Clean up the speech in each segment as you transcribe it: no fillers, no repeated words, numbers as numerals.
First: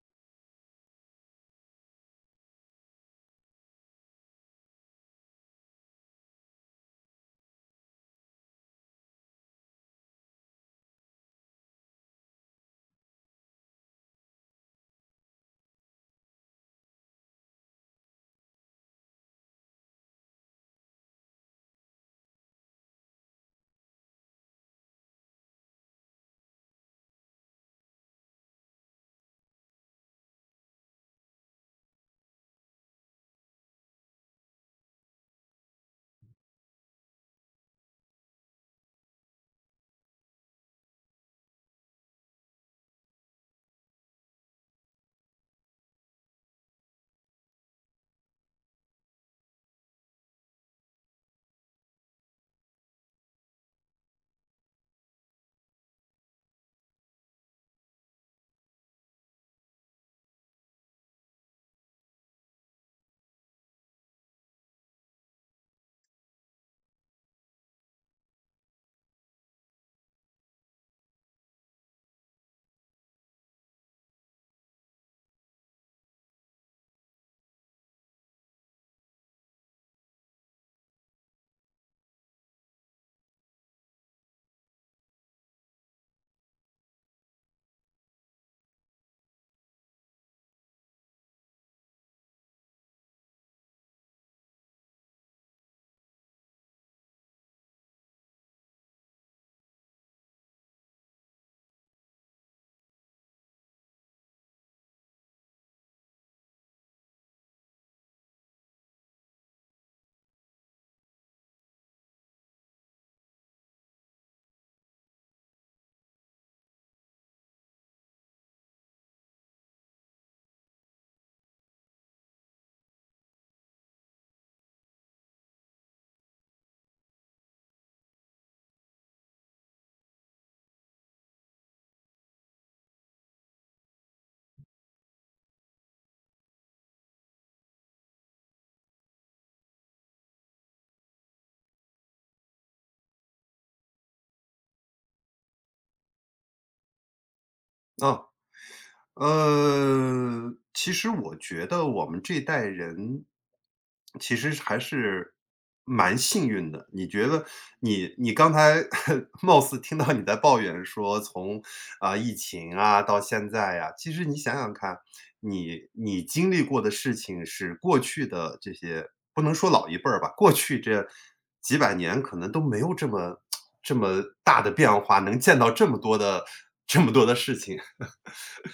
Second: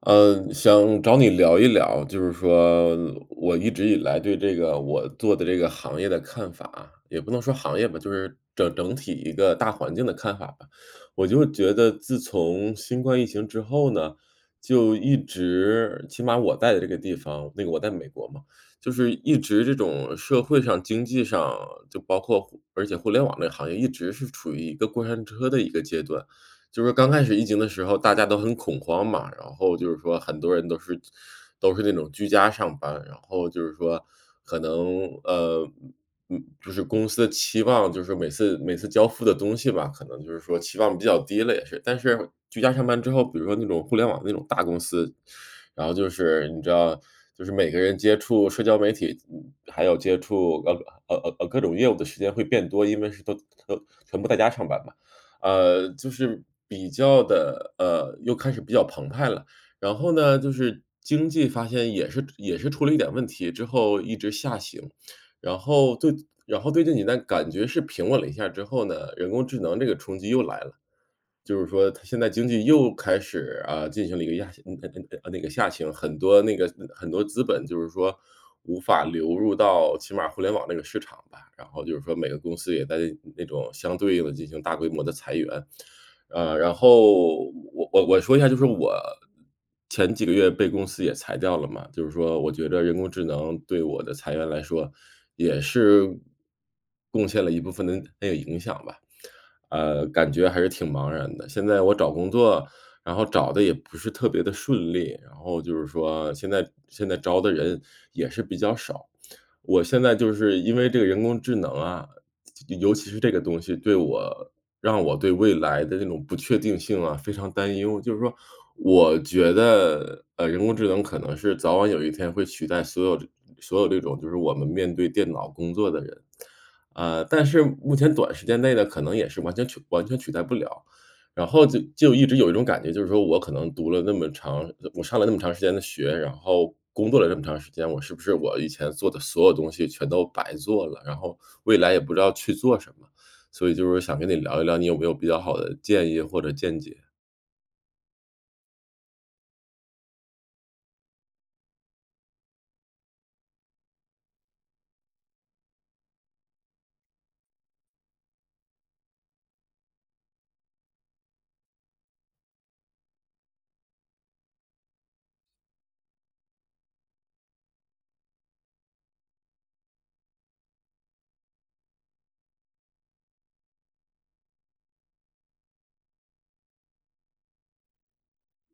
嗯，想找你聊一聊，就是说我一直以来对这个我做的这个行业的看法啊，也不能说行业吧，就是整体一个大环境的看法吧。我就觉得自从新冠疫情之后呢，就一直起码我在的这个地方，那个我在美国嘛，就是一直这种社会上、经济上，就包括而且互联网这个行业一直是处于一个过山车的一个阶段。就是刚开始疫情的时候，大家都很恐慌嘛，然后就是说很多人都是那种居家上班，然后就是说可能就是公司的期望，就是每次交付的东西吧，可能就是说期望比较低了也是。但是居家上班之后，比如说那种互联网那种大公司，然后就是你知道，就是每个人接触社交媒体，还有接触各种业务的时间会变多，因为是都全部在家上班嘛。就是比较的又开始比较澎湃了。然后呢，就是经济发现也是出了一点问题，之后一直下行。然后对然后对这几弹感觉是平稳了一下之后呢，人工智能这个冲击又来了。就是说它现在经济又开始，啊，进行了一个压嗯嗯嗯呃那个下行，很多资本就是说无法流入到起码互联网那个市场吧，然后就是说每个公司也在那种相对应的进行大规模的裁员。然后我说一下，就是我前几个月被公司也裁掉了嘛，就是说我觉得人工智能对我的裁员来说也是贡献了一部分的那个影响吧。感觉还是挺茫然的。现在我找工作，然后找的也不是特别的顺利，然后就是说现在招的人也是比较少。我现在就是因为这个人工智能啊，尤其是这个东西让我对未来的那种不确定性啊，非常担忧。就是说我觉得，人工智能可能是早晚有一天会取代所有这种就是我们面对电脑工作的人。但是目前短时间内呢，可能也是完全取代不了。然后就一直有一种感觉，就是说我上了那么长时间的学，然后工作了这么长时间，我是不是我以前做的所有东西全都白做了？然后未来也不知道去做什么，所以就是想跟你聊一聊，你有没有比较好的建议或者见解？啊，其实我觉得我们这代人，其实还是蛮幸运的。你觉得你刚才 貌似听到你在抱怨说从啊、疫情啊到现在呀、其实你想想看，你经历过的事情是过去的这些，不能说老一辈儿吧，过去这几百年可能都没有这么 这么大的变化，能见到这么多的 这么多的事情。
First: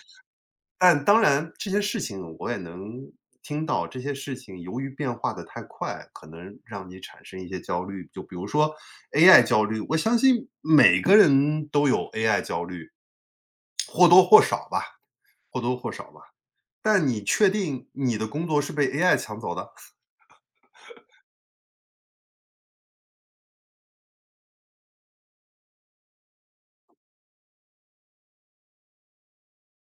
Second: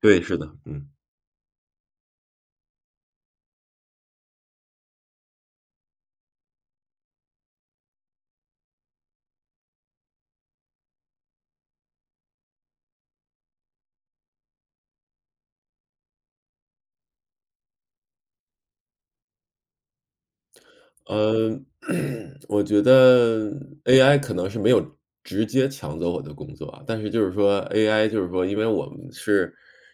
对，是的，嗯。但当然这些事情我也能听到，这些事情由于变化的太快，可能让你产生一些焦虑。就比如说 AI 焦虑，我相信每个人都有 AI 焦虑，或多或少吧或多或少吧。但你确定你的工作是被 AI 抢走的？嗯，我觉得 AI 可能是没有直接抢走我的工作啊，但是就是说 AI 就是说，因为我们是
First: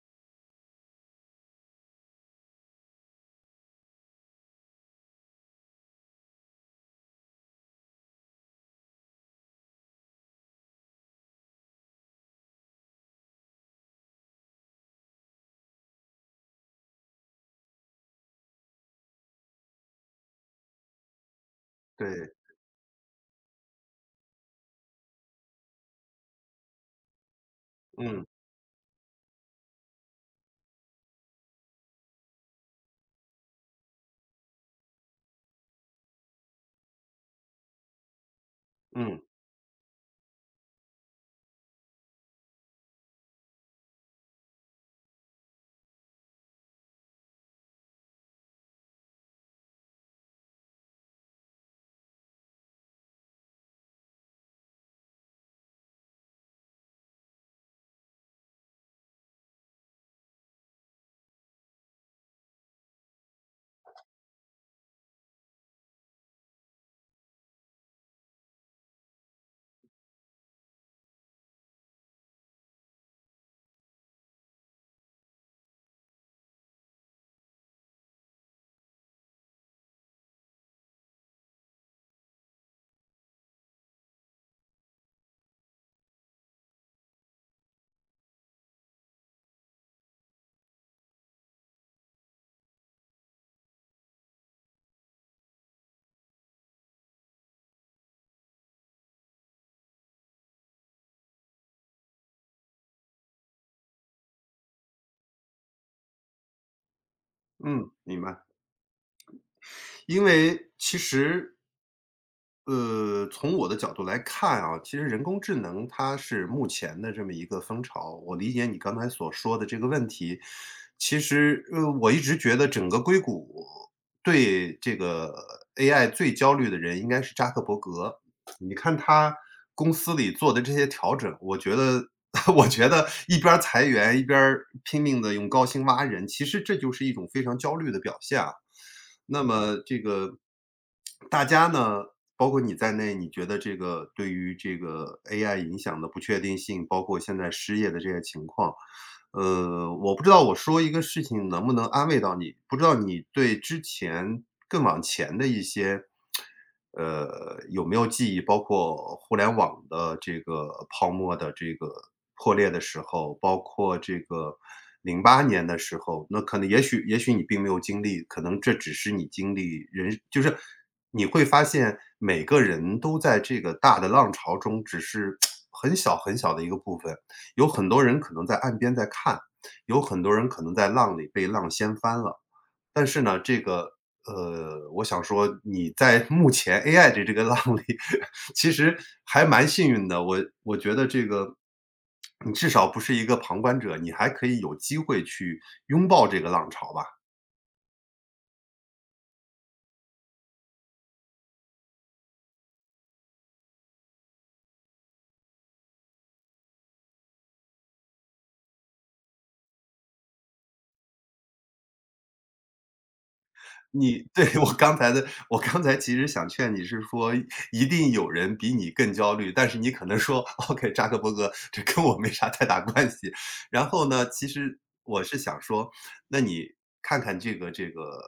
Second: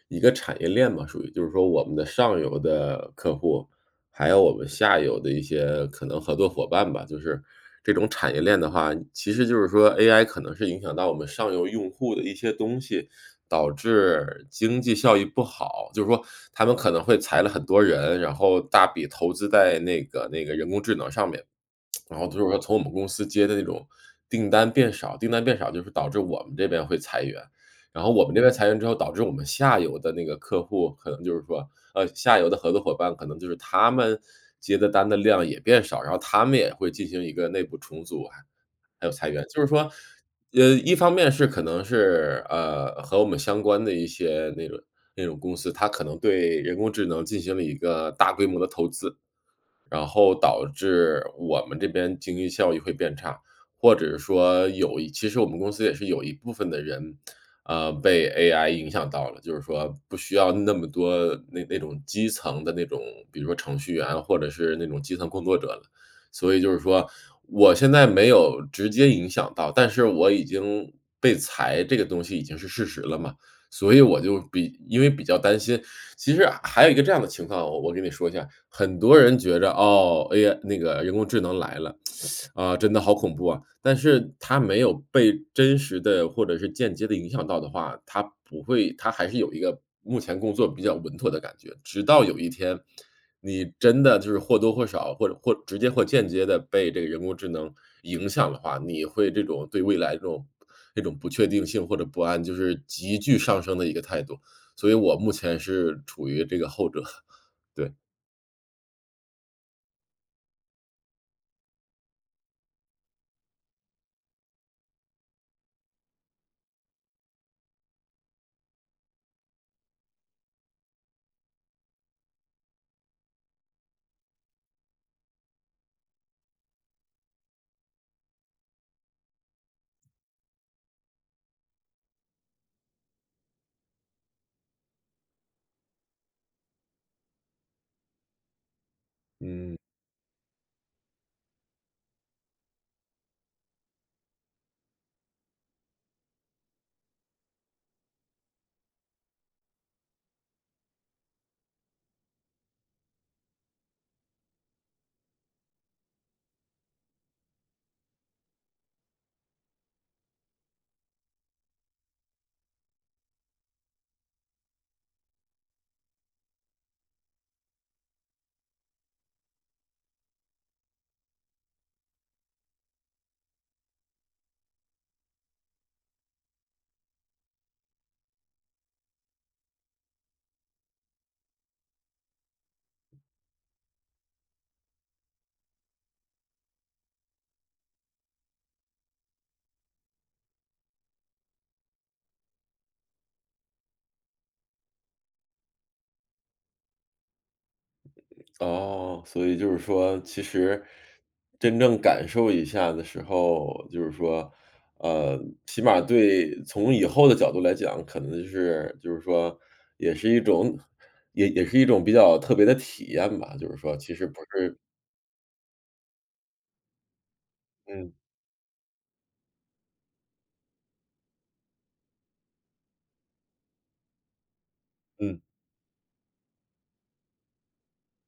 一个产业链嘛，属于就是说我们的上游的客户，还有我们下游的一些可能合作伙伴吧。就是这种产业链的话，其实就是说 AI 可能是影响到我们上游用户的一些东西，导致经济效益不好。就是说他们可能会裁了很多人，然后大笔投资在那个人工智能上面。然后对，就是说从我们公司接的那种订单变少，订单变少就是导致我们这边会裁员，然后嗯，我们这边裁员之后，导致我们下游的那个客户可能就是说，下游的合作伙伴可能就是他们接的单的量也变少，然后他们也会进行一个内部重组啊，还有嗯，裁员。就是说，一方面是可能是和我们相关的一些那种公司，它可能对人工智能进行了一个大规模的投资，然后导致我们这边经济效益会变差，或者说其实我们公司也是有一部分的人，被 AI 影响到了，就是说不需要那么多那种基层的那种，比如说程序员或者是那种基层工作者了。所以就是说，我现在没有直接影响到，但是我已经被裁这个东西已经是事实了嘛，所以我就因为比较担心。其实还有一个这样的情况，我跟你说一下，很多人觉着，哦，AI 那个人工智能来了，啊，真的好恐怖啊！但是它没有被真实的或者是间接的影响到的话，它不会它还是有一个目前工作比较稳妥的感觉。直到有一天，你真的就是或多或少，或直接或间接的被这个人工智能影响的话，你会这种对未来这种不确定性或者不安，就是急剧上升的一个态度。所以我目前是处于这个后者，嗯，对。明白。因为其实从我的角度来看啊，其实人工智能它是目前的这么一个风潮。我理解你刚才所说的这个问题，其实我一直觉得整个硅谷对这个 AI 最焦虑的人应该是扎克伯格。你看他公司里做的这些调整，我觉得 我觉得一边儿裁员，一边儿拼命的用高薪挖人，其实这就是一种非常焦虑的表现啊。那么这个大家呢？包括你在内，你觉得这个对于这个 AI 影响的不确定性，包括现在失业的这些情况，我不知道我说一个事情能不能安慰到你，不知道你对之前更往前的一些，有没有记忆？包括互联网的这个泡沫的这个破裂的时候，包括这个08年的时候，那可能也许你并没有经历，可能这只是你经历人就是你会发现每个人都在这个大的浪潮中，只是很小很小的一个部分。有很多人可能在岸边在看，有很多人可能在浪里被浪掀翻了。但是呢，这个，我想说你在目前 AI 的这个 浪里，其实还蛮幸运的。我觉得这个，你至少不是一个旁观者，你还可以有机会去拥抱这个浪潮吧。哦，所以就是说，其实真正感受一下的时候，就是说，呃，起码对从以后的角度来讲，可能就是说，也是一种也是一种比较特别的体验吧，就是说，其你 实 不对，我是刚才的我刚才其实想劝你是说，一定嗯，有人比你更焦虑，但是你可能说："OK,扎克伯格，这跟我没啥太大关系。"然后呢，其实我是嗯，想说，那你看看这个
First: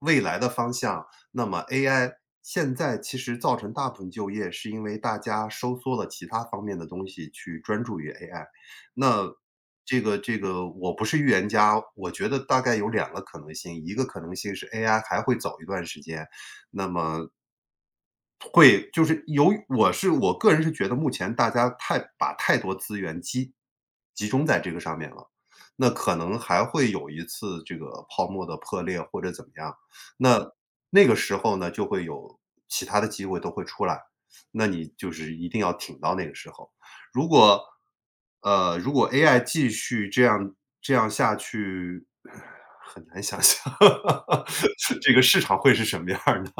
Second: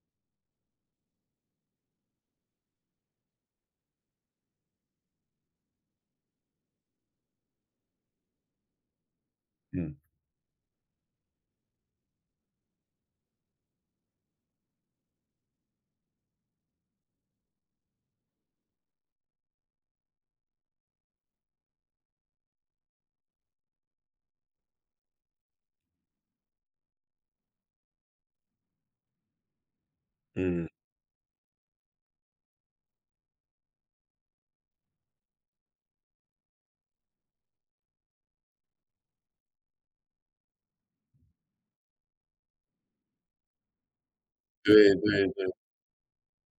未来的方向，那么 AI 现在其实造成大部分就业，是因为大家收缩了其他方面的东西去专注于 AI。那嗯。这个我不是预言家，我觉得大概有两个可能性，一个可能性是 AI 还会走一段时间，那么会，就是由于我个人是觉得目前大家太把太多资源集中在这个上面了，那可能还会有一次这个泡沫的破裂或者怎么样。那嗯，那个时候呢，就会有其他的机会都会出来，那你就是一定要挺到那个时候。如果如果 AI 继续这样下去，很难想象 对 这个市对。场会是什么样儿的，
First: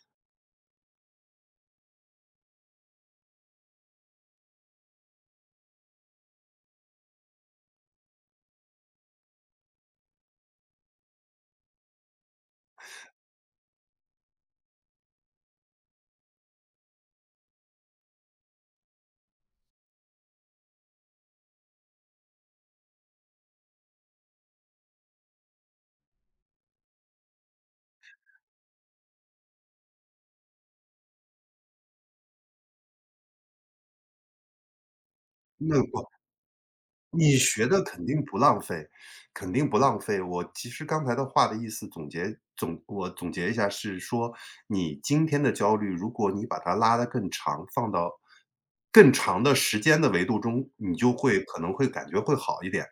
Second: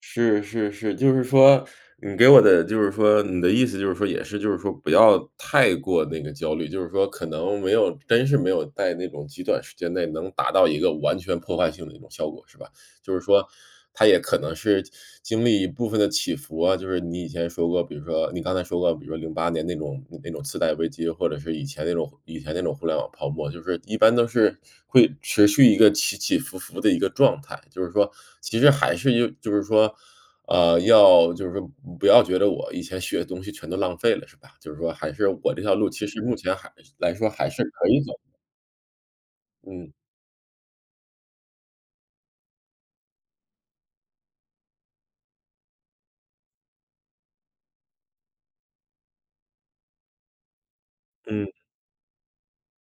是是是，就是说你给我的就是说你的意思就是说也是就是说不要太过那个焦虑，就是说可能没有真是没有在那种极短时间内能达到一个完全破坏性的一种效果，是吧？就是说，它也可能是经历一部分的起伏啊，就是你以前说过，比如说你刚才说过，比如说08年那种次贷危机，或者是以前那种互联网泡沫，就是一般都是会持续一个起起伏伏的一个状态。就是说，其实还是就是说，就是说不要觉得我以前学的东西全都浪费了，是吧？就是说还是我这条路，其那实目前还来说你还是学的可以肯走。定不浪费，肯定不嗯，浪费。我其实刚才的话的意思总结总我总结一下是说，你今天的焦虑，如果你把它拉得更长，放到更长的时间的维度中，你就会嗯，可能会感觉会好一点。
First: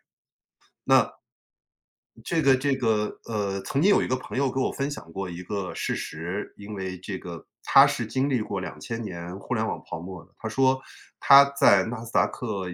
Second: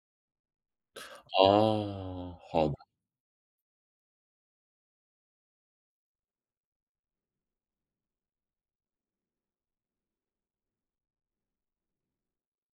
那哦，这个好这的，个，曾经有一个朋友给我分享过一个事实，因为这个他是经历过两千年互联网泡沫的。他说他在纳斯达克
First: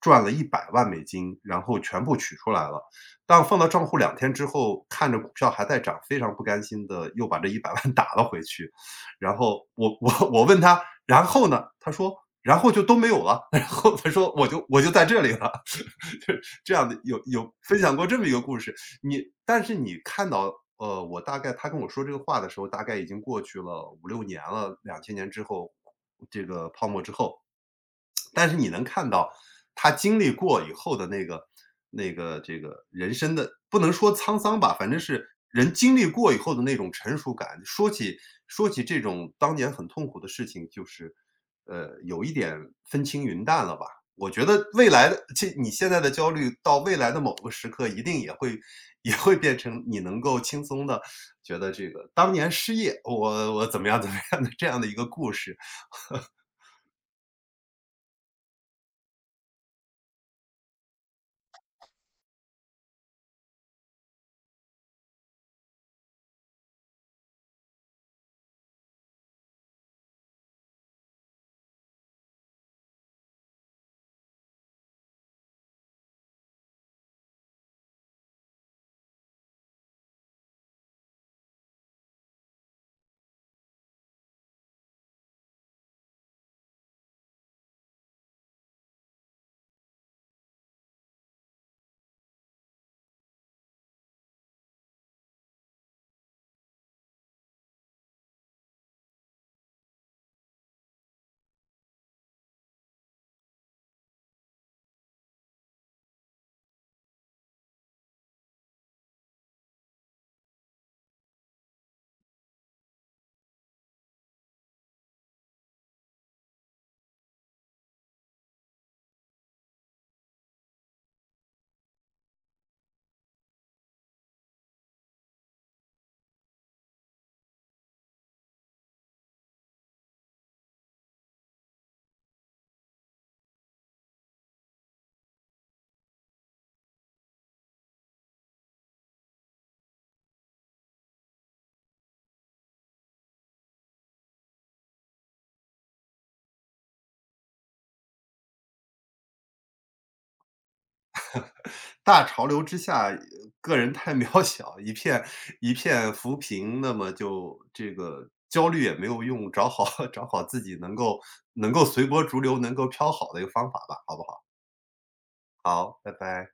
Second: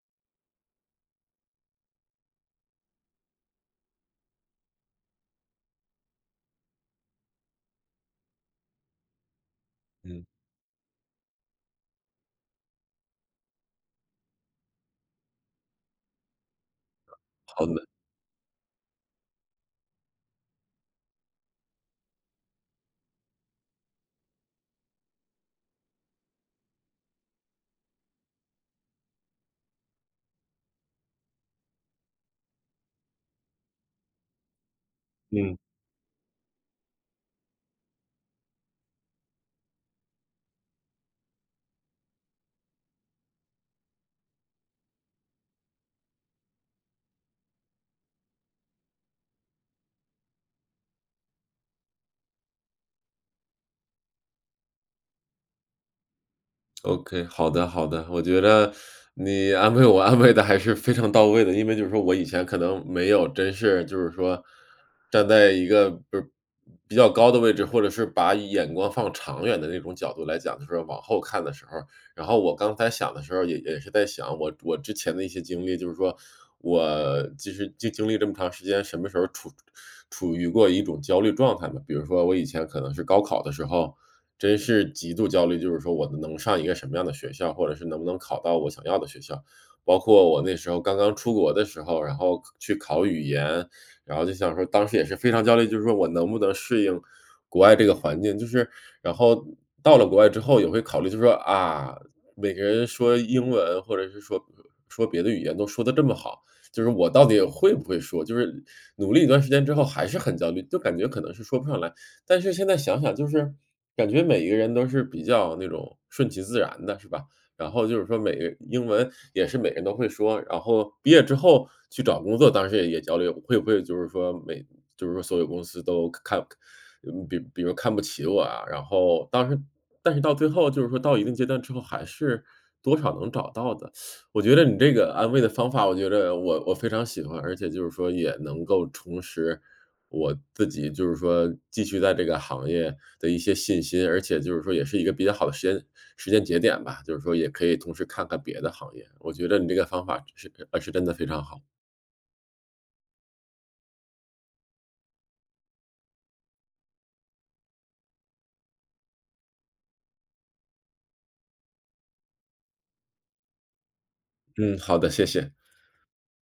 赚了100万美金，然后全部取出来了，但放到账户2天之后，看着股票还在涨，非常不甘心的又把这100万 打了回去。然后我嗯，我我问他："然后呢？"他说："然后就都没有了。然后他说："我就在这里了。就这样的有好的，分享过这么一个故事，你但是你看到，我大概他跟我说这个话的时候，大概已经过去了5、6年了两千年之后，这个泡沫之后。但是你能看到他经历过以后的那个那个这个人生的不能说沧桑吧，反正是嗯。人经历过以后的那种成熟感。说起这种当年很痛苦的事情，就是，有一点风轻云淡了吧。我觉得未来的这你现在的焦虑，到未来的某个时刻，一定也会变成你能够轻松的觉得这个当年失业，我怎么样怎么样的这样的一个故事。OK，好的好的，我觉得你安慰我安慰的还是非常到位的。因为就是说我以前可能没有真是就是说站在一个不是比较高的位置，或者是把眼光放长远的那种角度来讲，就是往后看的时候，然后我刚才想的时候也是在想我之前的一些经历，就是说我其实经历这么长时间，什么时候处于过一种焦虑状态嘛。比如说我以前可能是高考的时候，真是极度焦虑，就是说我能上一个什么样的学校，或者是能不能考到我想要的学校。包括我那时候刚刚出国的时候，然后去考语言，然后就想说当时也是非常焦虑，就是说我能不能适应国外这个环境。就是然后到了国外之后也会考虑，就是说啊，每个人说英文或者是说别的语言都说的这么好，就是我到底会不会说？就是努力一段时间之后还是很焦虑，就感觉可能是说不上来。但是现在想想就是感觉每一个人都是比较那种顺其自然的，是吧？然后就是说每个英文也是每个人都会说，然后毕业之后去找工作，当时也焦虑，会不会就是说就是说所有公司都看嗯，比比如看不起我啊，然后当时但是到最后就是说到一定阶段之后，还是多少能找到的。我觉得你这个安慰的方法，我觉得我非常喜欢，而且就是说也能够重拾我自己就是说继续在这个行业的一些信心，而且就是说也是一个比较好的时间节点吧，就是说也可以同时看看别的行业。我觉得你这个方法是真的非常好。大潮流之下，个人太渺小，一片浮萍，那么就这个焦虑也没有用，找好 找好自己能够随波逐流、能够飘好的一个方法吧，好不好？嗯，好的，谢谢。好，拜拜。